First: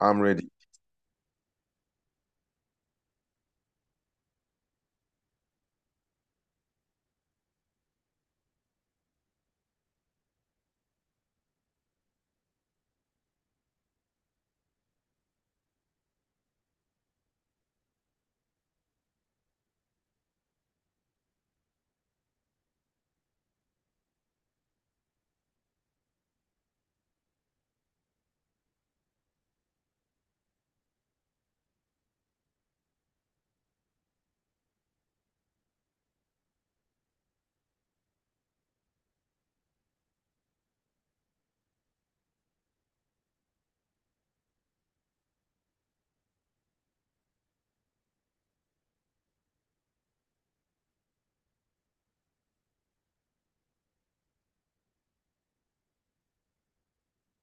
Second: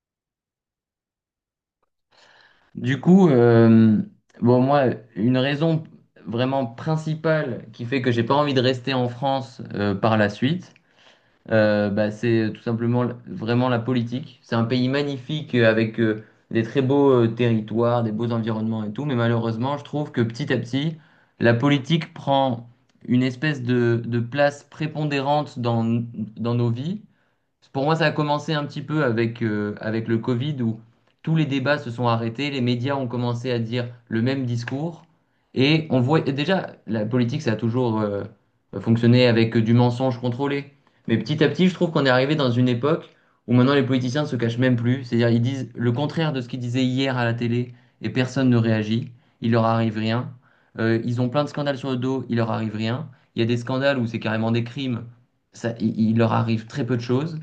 I'm ready. Du coup, euh, bon, moi, une raison vraiment principale qui fait que j'ai pas envie de rester en France par la suite, c'est tout simplement vraiment la politique. C'est un pays magnifique avec des très beaux territoires, des beaux environnements et tout, mais malheureusement, je trouve que petit à petit, la politique prend une espèce de place prépondérante dans nos vies pour moi, ça a commencé un petit peu avec, avec le Covid où tous les débats se sont arrêtés, les médias ont commencé à dire le même discours. Et on voit et déjà, la politique, ça a toujours fonctionné avec du mensonge contrôlé. Mais petit à petit, je trouve qu'on est arrivé dans une époque où maintenant les politiciens ne se cachent même plus. C'est-à-dire, ils disent le contraire de ce qu'ils disaient hier à la télé et personne ne réagit. Il leur arrive rien. Ils ont plein de scandales sur le dos, il leur arrive rien. Il y a des scandales où c'est carrément des crimes, ça, il leur arrive très peu de choses.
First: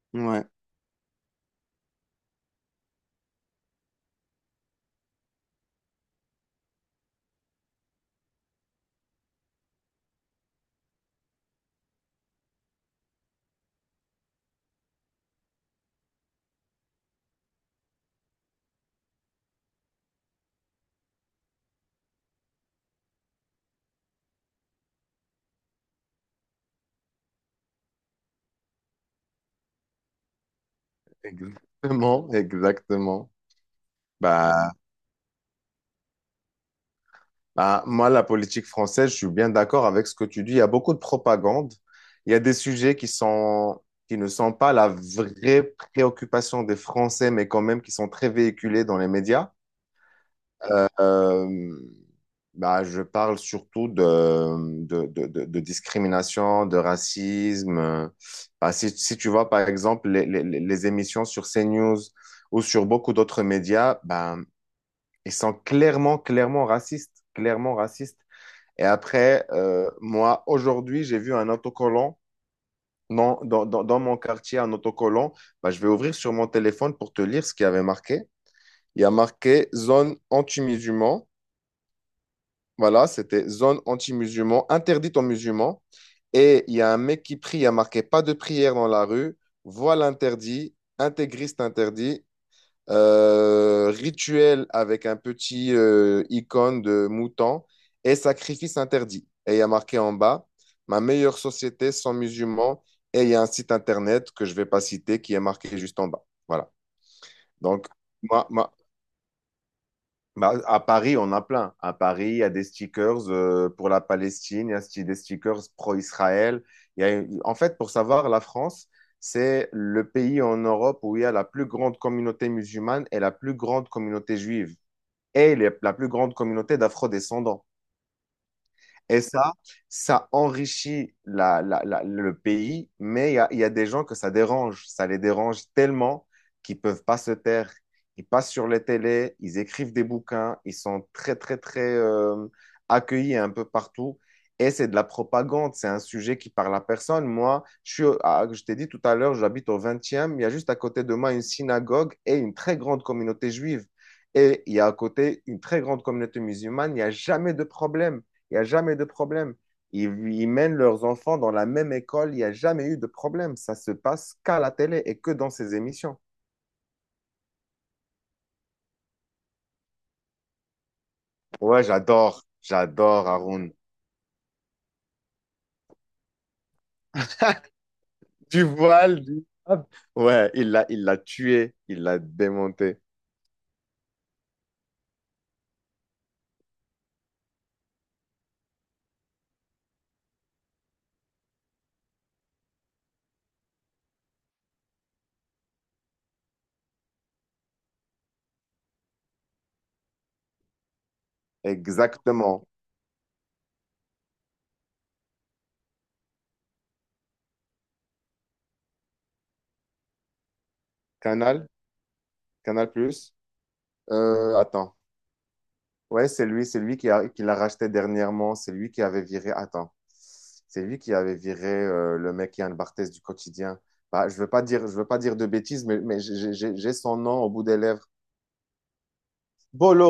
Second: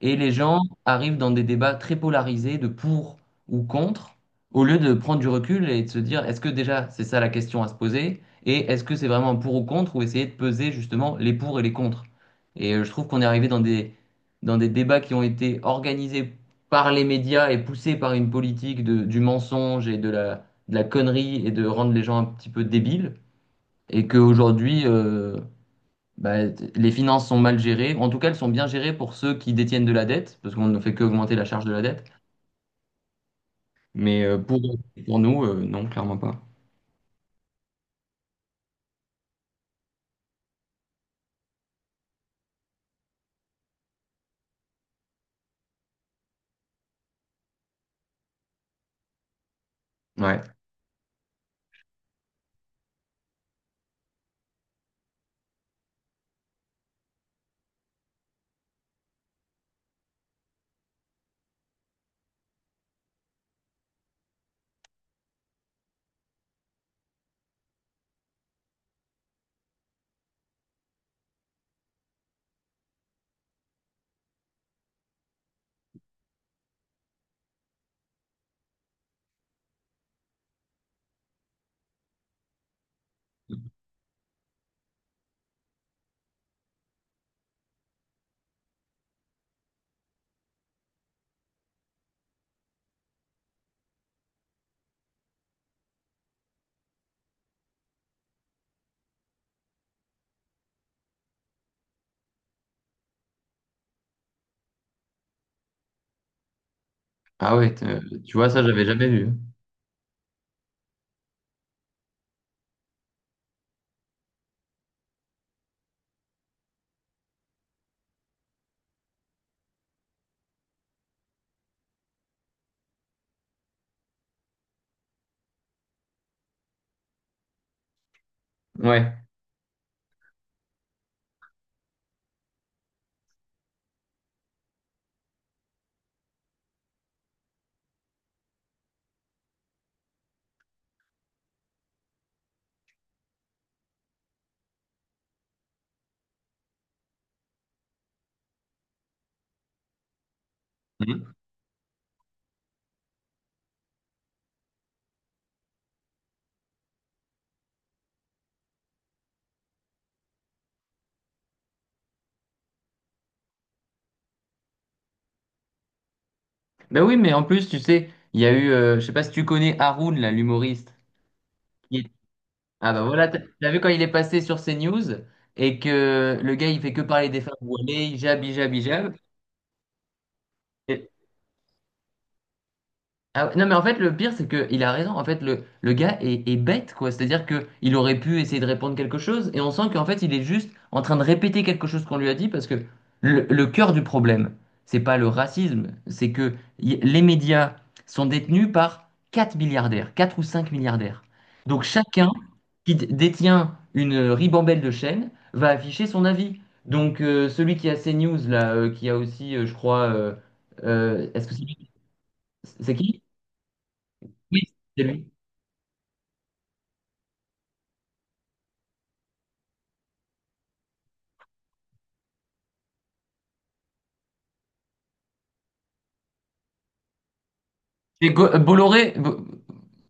Et les Ouais. gens arrivent dans des débats très polarisés de pour ou contre, au lieu de prendre du recul et de se dire, est-ce que déjà c'est ça la question à se poser, et est-ce que c'est vraiment un pour ou contre, ou essayer de peser justement les pour et les contre. Et je trouve qu'on est arrivé dans des débats qui ont été organisés par les médias et poussés par une politique du mensonge et de la connerie et de rendre les gens un petit peu débiles, et qu'aujourd'hui, les finances sont mal gérées. En tout cas, elles sont bien gérées pour ceux qui détiennent de la dette, parce qu'on ne fait qu'augmenter la charge de la dette. Exactement, exactement. Mais euh, pour, Bah, pour nous, non, clairement pas. bah, moi, la politique française, je suis bien d'accord avec ce que tu dis. Il y a beaucoup de propagande. Il y a des sujets qui ne sont pas la vraie préoccupation des Français, mais quand même qui sont très véhiculés dans les médias. Ouais. Euh, bah, je parle surtout de discrimination, de racisme. Bah, si tu vois, par exemple, les émissions sur CNews ou sur beaucoup d'autres médias, bah, ils sont clairement, clairement racistes. Clairement racistes. Et après, moi, aujourd'hui, j'ai vu un autocollant dans mon quartier, un autocollant. Bah, je vais ouvrir sur mon téléphone pour te lire ce qu'il y avait marqué. Il y a marqué zone anti-musulman. Voilà, c'était zone anti-musulman, interdite aux musulmans. Et il y a un mec qui prie, il y a marqué pas de prière dans la rue, voile interdit, intégriste interdit, rituel avec un petit icône de mouton et sacrifice interdit. Et il y a marqué en bas, ma meilleure société sans musulmans. Et il y a un site internet que je vais pas citer qui est marqué juste en bas. Voilà. Ah ouais, t- Donc, euh, tu moi, vois, ça, moi- j'avais jamais vu. bah, à Paris, on a plein. À Paris, il y a des stickers pour la Palestine, il y a des stickers pro-Israël. En fait, pour savoir, la France, c'est le pays en Europe où il y a la plus grande communauté musulmane et la plus grande communauté juive est la plus grande communauté d'afro-descendants. Et Ouais. ça, ça enrichit le pays, mais il y a des gens que ça dérange. Ça les dérange tellement qu'ils peuvent pas se taire. Ils passent sur les télés, ils écrivent des bouquins, ils sont très, très, très accueillis un peu partout. Et c'est de la propagande, c'est un sujet qui parle à personne. Moi, je t'ai dit tout à l'heure, j'habite au 20e, il y a juste à côté de moi Mhm. une synagogue et une très grande communauté juive. Et il y a à côté une très grande communauté musulmane, il n'y a jamais de problème. Il n'y a jamais de problème. Ils, ils mènent leurs enfants dans la même école. Il n'y a jamais eu de problème. Ça se passe qu'à la télé et que dans ces émissions. Bah oui, mais en plus, tu sais, il y a eu, je sais pas si tu connais Haroun, là, l'humoriste. Ouais, Il- j'adore. Ah bah J'adore voilà, t'as Haroun. vu quand il est passé sur CNews et que le gars, il fait que parler des femmes voilées, hijab, Tu hijab, vois, hijab. lui. Hop. Ouais, il l'a tué. Il l'a démonté. Ah ouais, non mais en fait le pire c'est que il a raison en fait le gars est bête quoi, c'est-à-dire que il aurait pu essayer de répondre quelque chose et on sent qu'en fait il est juste en train de répéter quelque chose qu'on lui a dit parce que le cœur du problème c'est pas le racisme c'est que les médias sont détenus par 4 milliardaires, 4 ou 5 milliardaires, donc chacun Exactement. qui détient une ribambelle de chaînes va afficher son avis. Donc celui qui a CNews là qui a aussi je crois est-ce que c'est Canal, lui- Canal c'est qui? Plus. Oui, Attends. c'est lui. Ouais, c'est lui, qui l'a racheté dernièrement. C'est lui qui avait viré. Attends, c'est lui qui avait viré le mec Yann Barthès du quotidien. Bah, je veux pas dire de bêtises, mais j'ai son nom au bout des lèvres. C'est Bolloré.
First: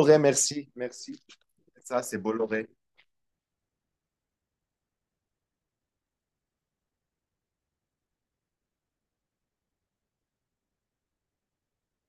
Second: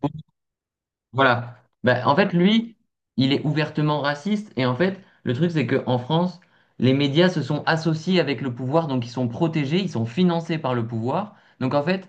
Bo- merci, merci. Voilà. Ben, Ça, en c'est fait, Bolloré. lui, il est ouvertement raciste. Et en fait, le truc, c'est qu'en France, les médias se sont associés avec le pouvoir, donc ils sont protégés, ils sont financés par le pouvoir. Donc en fait,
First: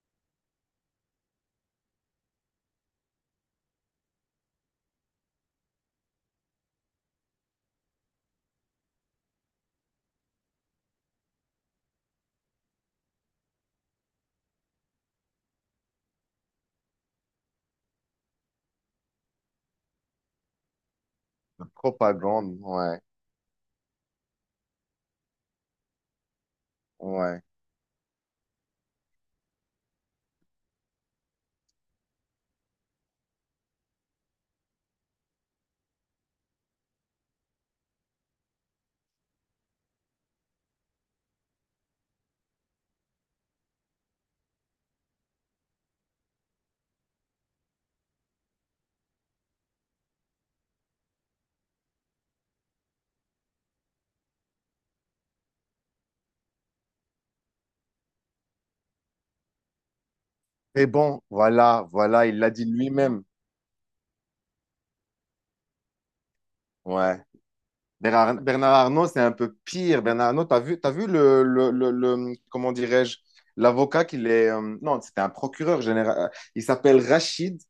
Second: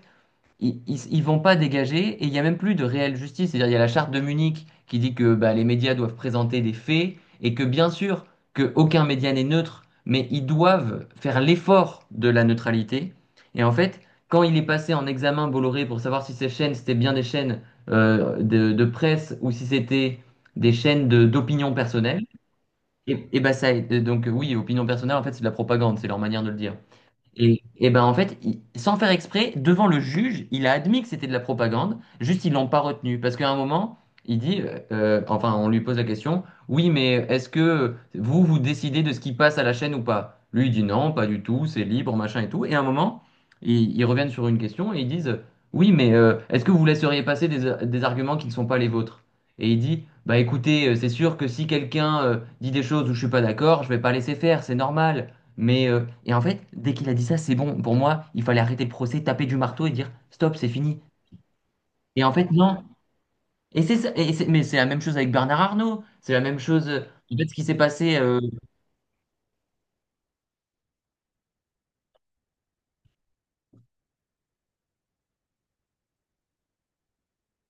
ils vont pas dégager et il n'y a même plus de réelle justice. C'est-à-dire, il y a la charte de Munich qui dit que bah, les médias doivent présenter des faits et que bien sûr que aucun média n'est neutre, mais ils doivent faire l'effort de la neutralité. Et en fait, quand il est passé en examen Bolloré pour savoir si ces chaînes c'était bien des chaînes de presse ou si c'était des chaînes La d'opinion personnelle, propagande, ouais, ça, donc oui, opinion personnelle, en fait c'est de la propagande, c'est leur manière de le dire. ouais. En fait, sans faire exprès, devant le juge, il a admis que c'était de la propagande, juste ils l'ont pas retenu. Parce qu'à un moment, enfin on lui pose la question, oui mais est-ce que vous, vous décidez de ce qui passe à la chaîne ou pas? Lui il dit non, pas du tout, c'est libre, machin et tout. Et à un moment, ils reviennent sur une question et ils disent, oui mais est-ce que vous laisseriez passer des arguments qui ne sont pas les vôtres? Et il dit, bah écoutez, c'est sûr que si quelqu'un dit des choses où je suis pas d'accord, je vais pas laisser faire, c'est normal. En fait, dès qu'il a dit ça, c'est bon. Pour moi, il fallait arrêter le procès, taper du marteau et dire stop, c'est Et fini. bon, voilà, Et voilà, en il fait, l'a dit non. lui-même. Et c'est ça. Mais c'est la même chose avec Bernard Arnault. C'est la même chose. Ouais. En fait, ce qui s'est passé. Bernard Arnault, c'est un peu pire. Bernard Arnault, t'as vu comment dirais-je, l'avocat qu'il est, non, c'était un procureur général. Il s'appelle Rachid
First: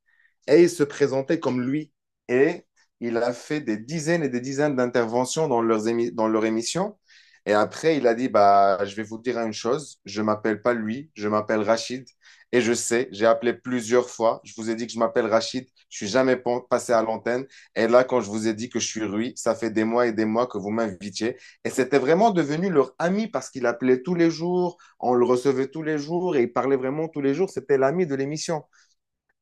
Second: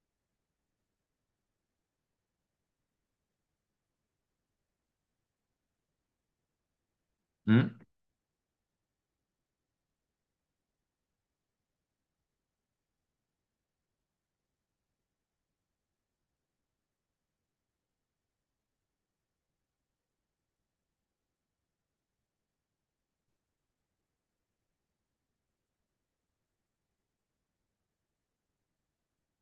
et il se présentait comme lui. Et il a fait des dizaines et des dizaines d'interventions dans dans leur émission. Et Hmm. après, il a dit, bah, je vais vous dire une chose, je m'appelle pas lui, je m'appelle Rachid. Et je sais, j'ai appelé plusieurs fois, je vous ai dit que je m'appelle Rachid, je suis jamais passé à l'antenne. Et là, quand je vous ai dit que je suis Rui, ça fait des mois et des mois que vous m'invitiez. Et c'était vraiment devenu leur ami parce qu'il appelait tous les jours, on le recevait tous les jours et il parlait vraiment tous les jours. C'était l'ami de l'émission.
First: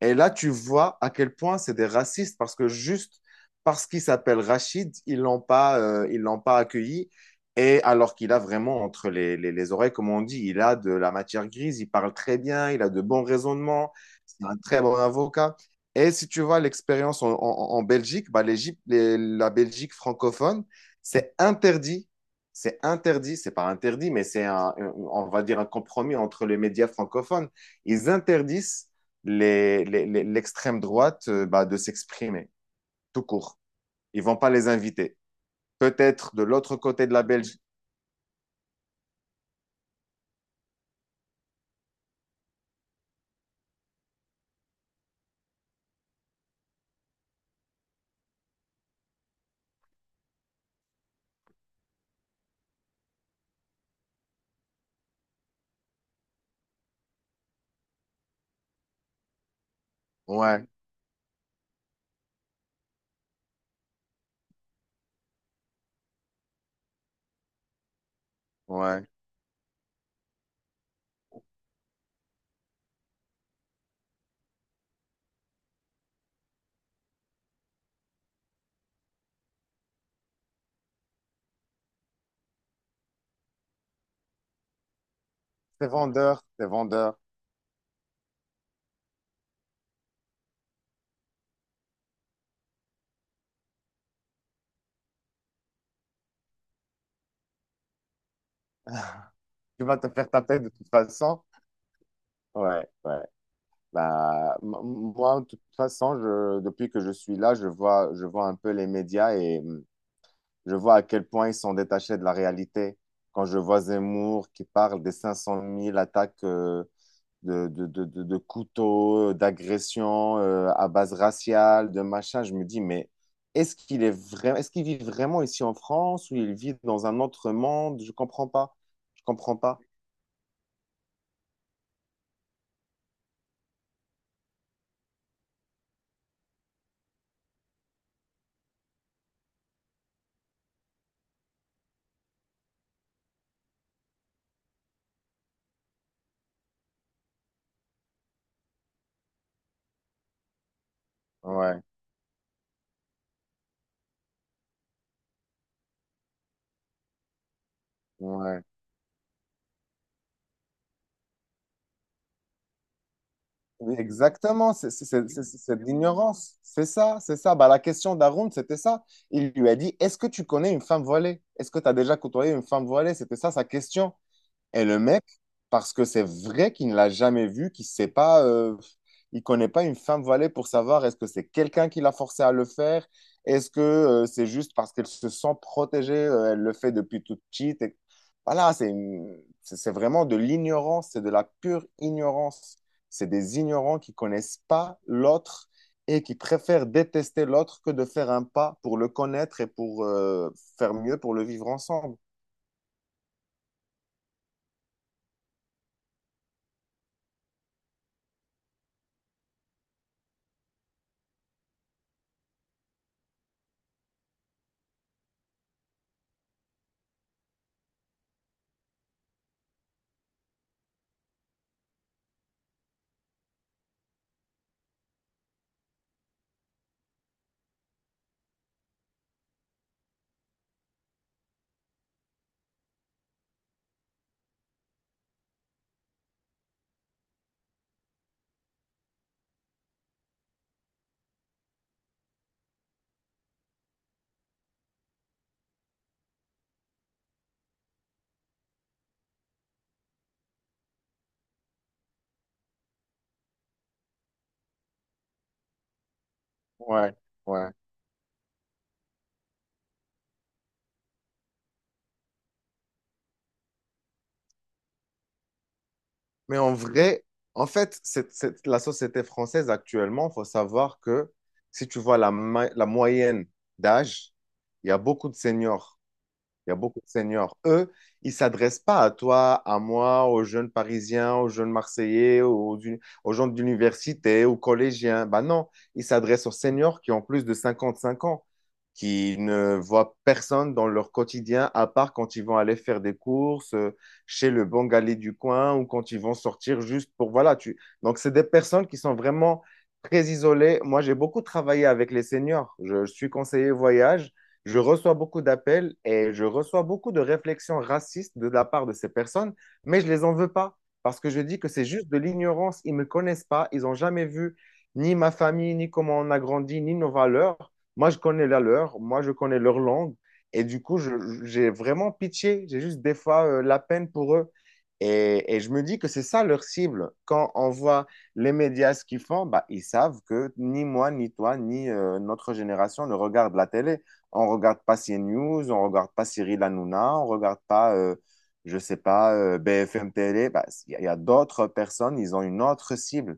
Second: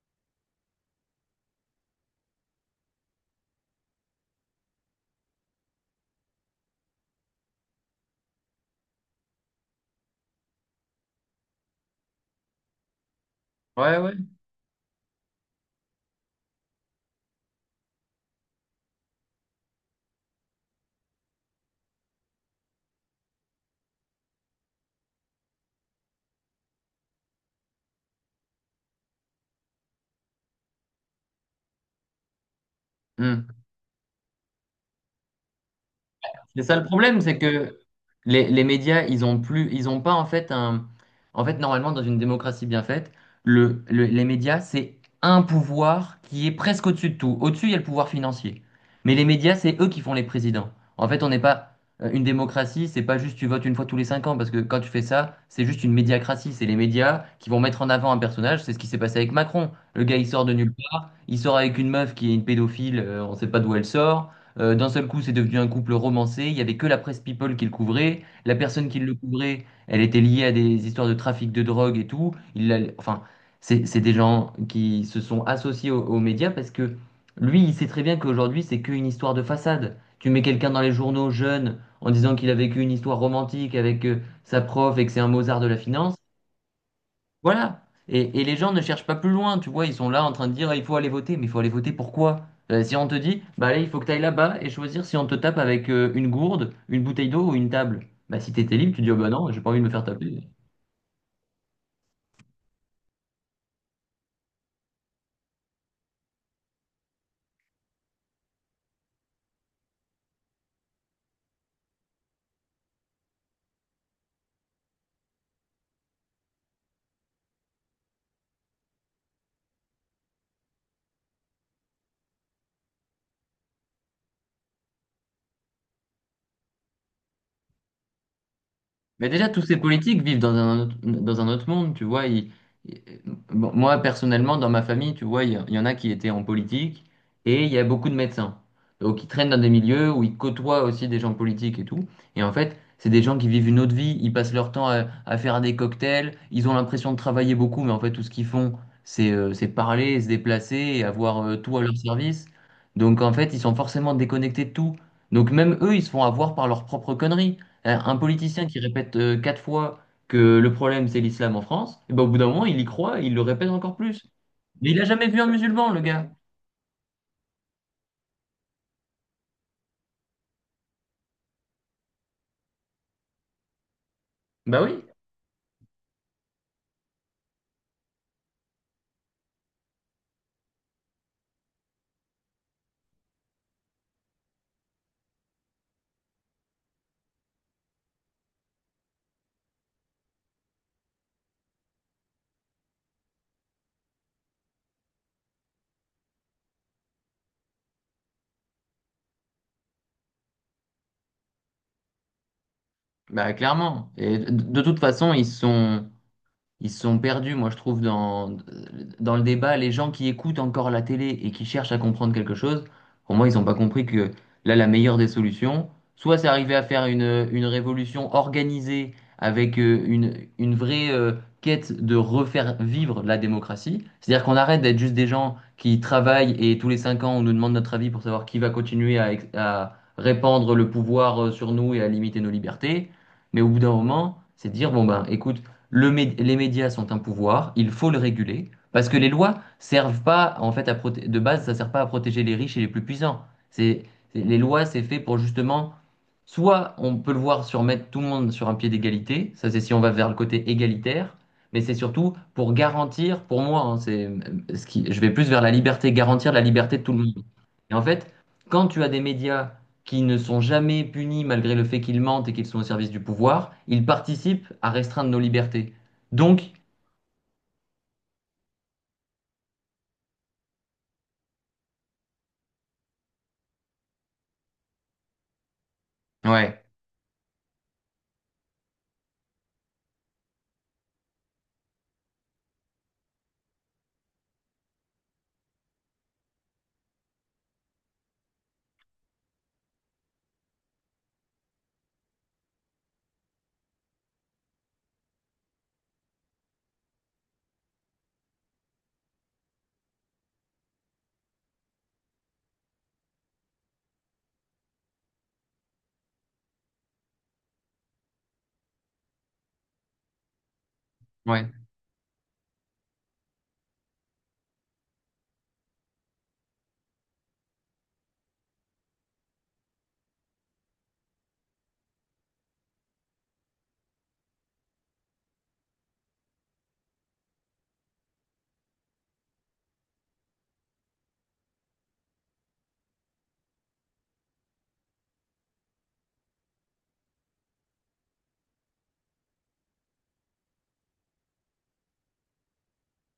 Et là, tu vois à quel point c'est des racistes parce que juste parce qu'il s'appelle Rachid, ils l'ont pas accueilli. Et alors qu'il a vraiment entre les oreilles, comme on dit, il a de la matière grise, il parle très bien, il a de bons raisonnements, Ouais, ouais. c'est un très bon avocat. Et si tu vois l'expérience en Belgique, bah, la Belgique francophone, c'est interdit. C'est pas interdit, mais c'est on va dire un compromis entre les médias francophones. Ils interdisent l'extrême droite bah, de s'exprimer, tout Hmm. court. Ils ne vont pas les inviter. Peut-être de C'est l'autre ça le côté de problème, la c'est Belgique. que les médias, ils ont pas en fait un. En fait, normalement, dans une démocratie bien faite, les médias, c'est un pouvoir qui est presque au-dessus de tout. Au-dessus, il y a le pouvoir financier. Mais les médias, c'est eux qui font les présidents. En fait, on n'est pas une démocratie, c'est pas juste tu votes une fois tous les cinq ans, parce que quand tu fais ça, c'est juste une médiacratie. C'est les médias qui vont mettre en avant un personnage. C'est ce qui s'est passé avec Macron. Le gars, Ouais, il sort avec une meuf qui est une pédophile, on sait pas d'où elle sort. D'un seul coup, c'est devenu un couple romancé. Il y avait que la presse People qui le couvrait. La personne qui ouais. le couvrait, elle était liée à des histoires de trafic de drogue et tout. Enfin, c'est des gens qui se sont associés aux médias parce que lui, il sait très bien qu'aujourd'hui, c'est qu'une histoire de façade. Tu mets quelqu'un dans les journaux jeune en disant qu'il a vécu une histoire romantique avec sa prof et que c'est un Mozart de la C'est finance. vendeur, c'est vendeur. Voilà. Et les gens ne cherchent pas plus loin, tu vois, ils sont là en train de dire, ah, il faut aller voter, mais il faut aller voter pourquoi? Si on te dit, bah allez, il faut que tu ailles là-bas et choisir si on te tape avec une gourde, une bouteille d'eau ou une table. Bah si t'étais libre, tu dis, oh, bah non, j'ai pas envie de Tu me vas faire te faire taper. taper de toute façon. Ouais, ouais. Bah, moi, de toute façon, je, depuis que je suis là, je vois un peu les médias et je vois à quel point ils sont détachés de la réalité. Quand je vois Zemmour qui parle des 500 000 attaques de couteaux, d'agressions à base raciale, de machin. Je me dis, mais est-ce qu'il est vrai, est-ce qu'il vit vraiment ici en France ou il vit dans un autre monde? Je comprends pas. Je Mais déjà, comprends tous ces pas. politiques vivent dans un autre monde, tu vois. Ils- bon, moi, personnellement, dans ma famille, tu vois, il y en a qui étaient en politique et il y a beaucoup de médecins. Donc, ils traînent dans des milieux où ils côtoient aussi des gens politiques et tout. Et en fait, c'est des gens qui vivent une autre vie. Ils passent leur temps à faire des cocktails. Ils ont l'impression de travailler beaucoup, mais en fait, tout ce qu'ils font, c'est parler, se déplacer et avoir tout à Ouais, leur service. Donc, en fait, ils sont forcément déconnectés de tout. Donc, même eux, ils se font avoir par leurs propres conneries. Un ouais. politicien qui répète quatre fois que le problème c'est l'islam en France, et ben, au bout d'un moment il y croit, et il le répète encore Oui, plus. exactement, Mais il a jamais vu un c'est de musulman, le gars. l'ignorance. C'est ça, c'est ça. Bah, la question d'Arun, c'était ça. Il lui a dit, est-ce que tu connais une femme voilée? Est-ce que tu as déjà côtoyé une femme voilée? C'était ça sa question. Bah Et le oui, mec, parce que c'est vrai qu'il ne l'a jamais vu, qu'il sait pas, il connaît pas une femme voilée pour savoir est-ce que c'est quelqu'un qui l'a forcé à le faire, est-ce que c'est juste parce qu'elle se sent protégée, elle le fait depuis toute petite. Voilà, c'est c'est vraiment de l'ignorance, c'est de la pure ignorance. C'est des ignorants qui connaissent pas l'autre et qui préfèrent détester l'autre que de faire un pas pour le connaître et pour faire mieux pour le vivre ensemble. bah clairement. Et de toute façon, ils se sont perdus, moi je trouve, dans le débat. Les gens qui écoutent encore la télé et qui cherchent à comprendre quelque chose, pour moi, ils n'ont pas compris que là, la meilleure des solutions, soit c'est arriver à faire une révolution organisée avec une vraie quête de refaire vivre la démocratie. C'est-à-dire qu'on arrête d'être juste des gens qui travaillent et tous les cinq ans, on nous demande notre avis pour savoir qui va continuer à, à répandre le pouvoir sur nous et à limiter nos libertés. Mais au bout d'un moment, c'est de dire, bon ben, écoute, les médias sont un pouvoir, il faut le réguler, parce que les lois servent pas, en fait, de base, ça sert pas à protéger les riches et les plus puissants. C'est, les lois, c'est fait pour justement, soit on peut le voir sur mettre tout le monde sur un pied d'égalité, ça c'est si on va vers le côté égalitaire, mais c'est surtout pour garantir, pour moi, hein, je vais plus vers la liberté, garantir la liberté de tout Ouais, le monde. ouais. Et en fait, quand tu as des médias qui ne sont jamais punis malgré le fait qu'ils mentent et qu'ils sont au service du pouvoir, ils participent à restreindre nos libertés. Mais Donc, en vrai, en fait, la société française actuellement, il faut savoir que si tu vois la moyenne d'âge, il y a beaucoup de seniors, il y a ouais, beaucoup de seniors. Eux, ils ne s'adressent pas à toi, à moi, aux jeunes Parisiens, aux jeunes Marseillais, aux gens d'université, aux collégiens. Ben non, ils s'adressent aux seniors qui ont plus de 55 ans, qui ne voient personne dans leur quotidien, à part quand ils vont aller faire des courses chez le Bengali du coin ou quand ils vont sortir juste pour... Voilà, tu... Donc, c'est des personnes qui sont vraiment très isolées. Moi, j'ai beaucoup travaillé avec les seniors. Je suis conseiller voyage. Je reçois beaucoup d'appels et je reçois beaucoup de réflexions racistes de la part de ces personnes, mais je les en veux pas parce que je dis que ouais. c'est juste de l'ignorance. Ils me connaissent pas, ils ont jamais vu ni ma famille, ni comment on a grandi, ni nos valeurs. Moi, je connais la leur, moi, je connais leur langue. Et du coup, j'ai vraiment pitié, j'ai juste des fois la peine pour eux. Et je me dis que c'est ça leur cible. Quand on voit les médias ce qu'ils font, bah, ils savent que ni moi, ni toi, ni notre génération ne regarde la télé. On ne regarde pas CNews, on ne regarde pas Cyril Hanouna, on ne regarde pas, je ne sais pas, BFM Télé. Bah, Il bah, y a, y a d'autres personnes, ils ont une autre cible.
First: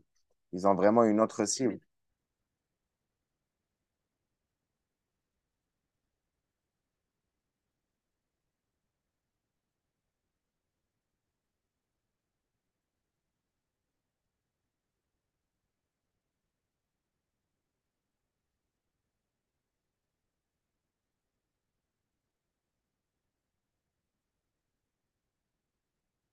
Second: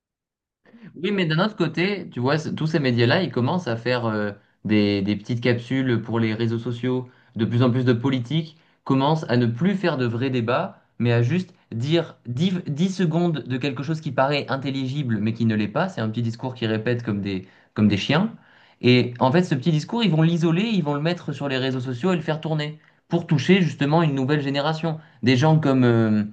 Ils ont vraiment Oui, une mais d'un autre autre cible. côté, tu vois, tous ces médias-là, ils commencent à faire des petites capsules pour les réseaux sociaux. De plus en plus de politiques commencent à ne plus faire de vrais débats, mais à juste dire 10 10 secondes de quelque chose qui paraît intelligible, mais qui ne l'est pas. C'est un petit discours qu'ils répètent comme des chiens. Et en fait, ce petit discours, ils vont l'isoler, ils vont le mettre sur les réseaux sociaux et le faire tourner pour toucher justement une nouvelle génération. Des gens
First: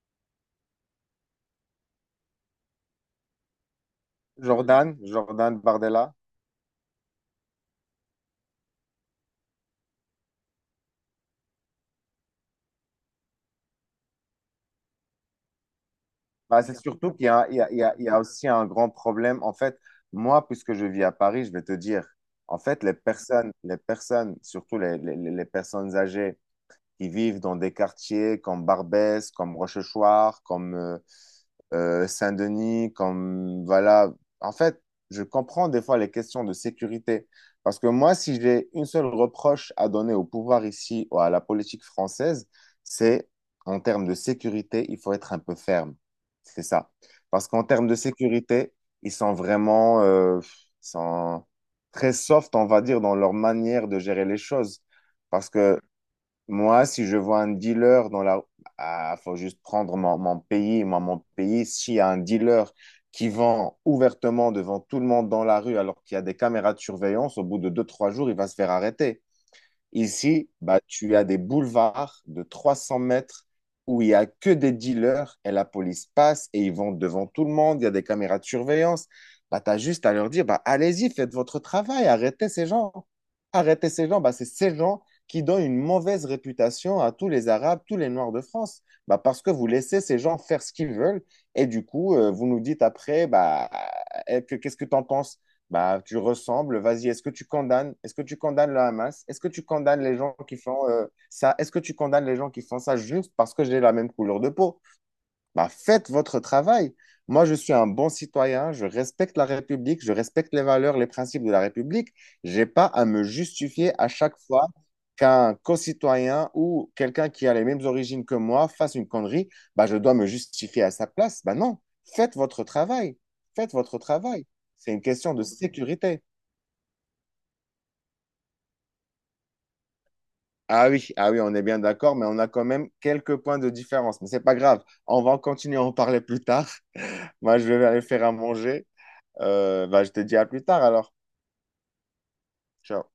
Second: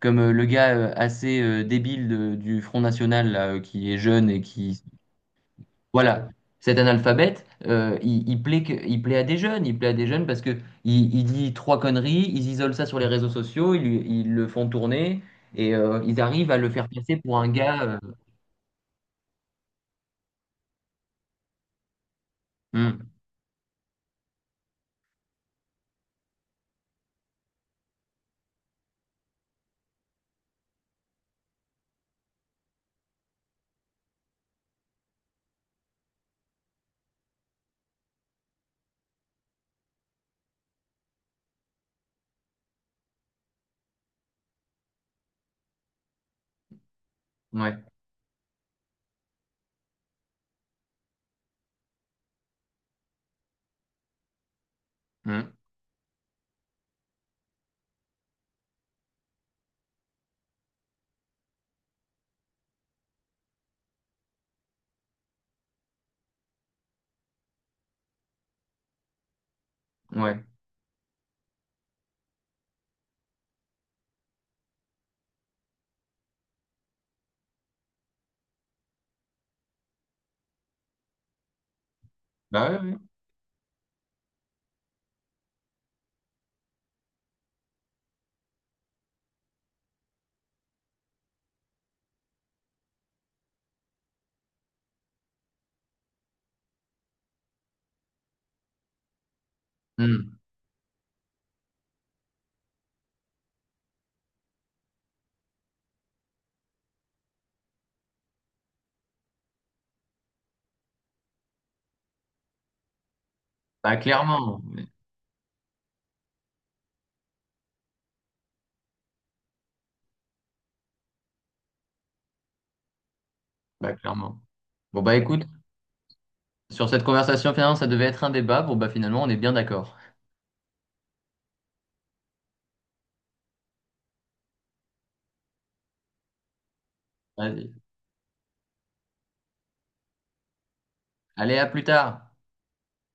comme le gars assez débile du Front National là, qui est jeune et qui Jordan Bardella. voilà, cet analphabète il il plaît à des jeunes, il plaît à des jeunes parce que il dit trois conneries, ils isolent ça sur les réseaux sociaux, ils le font tourner et ils arrivent à Bah, le c'est faire surtout passer qu'il y pour a, un il y a- il gars y a- il y a aussi un grand problème. En fait, moi, puisque je vis à Paris, je vais te dire, en fait, hmm, les personnes, surtout les les personnes âgées, qui vivent dans des quartiers comme Barbès, comme Rochechouart, comme Saint-Denis, comme voilà. En fait, je comprends des fois les questions de sécurité. Parce que moi, si j'ai une seule reproche à donner au pouvoir ici ou à la politique française, c'est en termes de sécurité, il faut être un peu ferme. C'est ça. Parce qu'en ouais. termes de sécurité, ils sont vraiment ils sont très soft, on va dire, dans leur manière de gérer les choses. Parce Hmm, que moi, si je vois un dealer dans la... Ah, faut juste prendre mon pays. Moi, mon pays, s'il y a un dealer qui vend ouvertement devant tout le monde dans la rue alors qu'il y a des caméras de surveillance, au bout de deux, trois jours, il va se faire arrêter. ouais. Ici, bah, tu as des boulevards de 300 mètres où il n'y a que des dealers et la police passe et ils vont devant tout le monde, il y a des caméras de surveillance. Bah, tu as juste à leur dire, bah, allez-y, faites votre travail, arrêtez ces Bah ouais, gens. ouais. Arrêtez ces gens, bah, c'est ces gens qui donnent une mauvaise réputation à tous les Arabes, tous les Noirs de France, bah, parce que vous laissez ces gens faire ce qu'ils veulent et du coup, vous nous dites après, bah, eh, qu'est-ce que tu en penses? Bah, tu ressembles, vas-y, est-ce que tu condamnes, est-ce que tu condamnes le Hamas? Est-ce que tu condamnes les gens Hmm. qui font ça? Est-ce que tu condamnes les gens qui font ça juste parce que j'ai la même couleur de peau? Bah, faites votre travail. Moi, je suis un bon citoyen, je respecte la République, je respecte les valeurs, les principes de la République. J'ai pas à me justifier Bah à chaque clairement fois ouais. qu'un co-citoyen ou quelqu'un qui a les mêmes origines que moi fasse une connerie. Bah, je dois me justifier à sa place. Bah non, faites votre travail. Faites Bah votre clairement travail. C'est une bon bah question écoute, de sécurité. sur cette conversation finalement ça devait être un débat, bon bah finalement on est bien d'accord. Ah oui, ah oui, on est bien d'accord, mais on a quand même quelques points de différence. Mais c'est pas grave, on va en continuer à en parler plus tard. Moi, je Vas-y. vais aller faire à manger. Bah, je te dis à plus tard alors. Allez à plus tard. Ciao.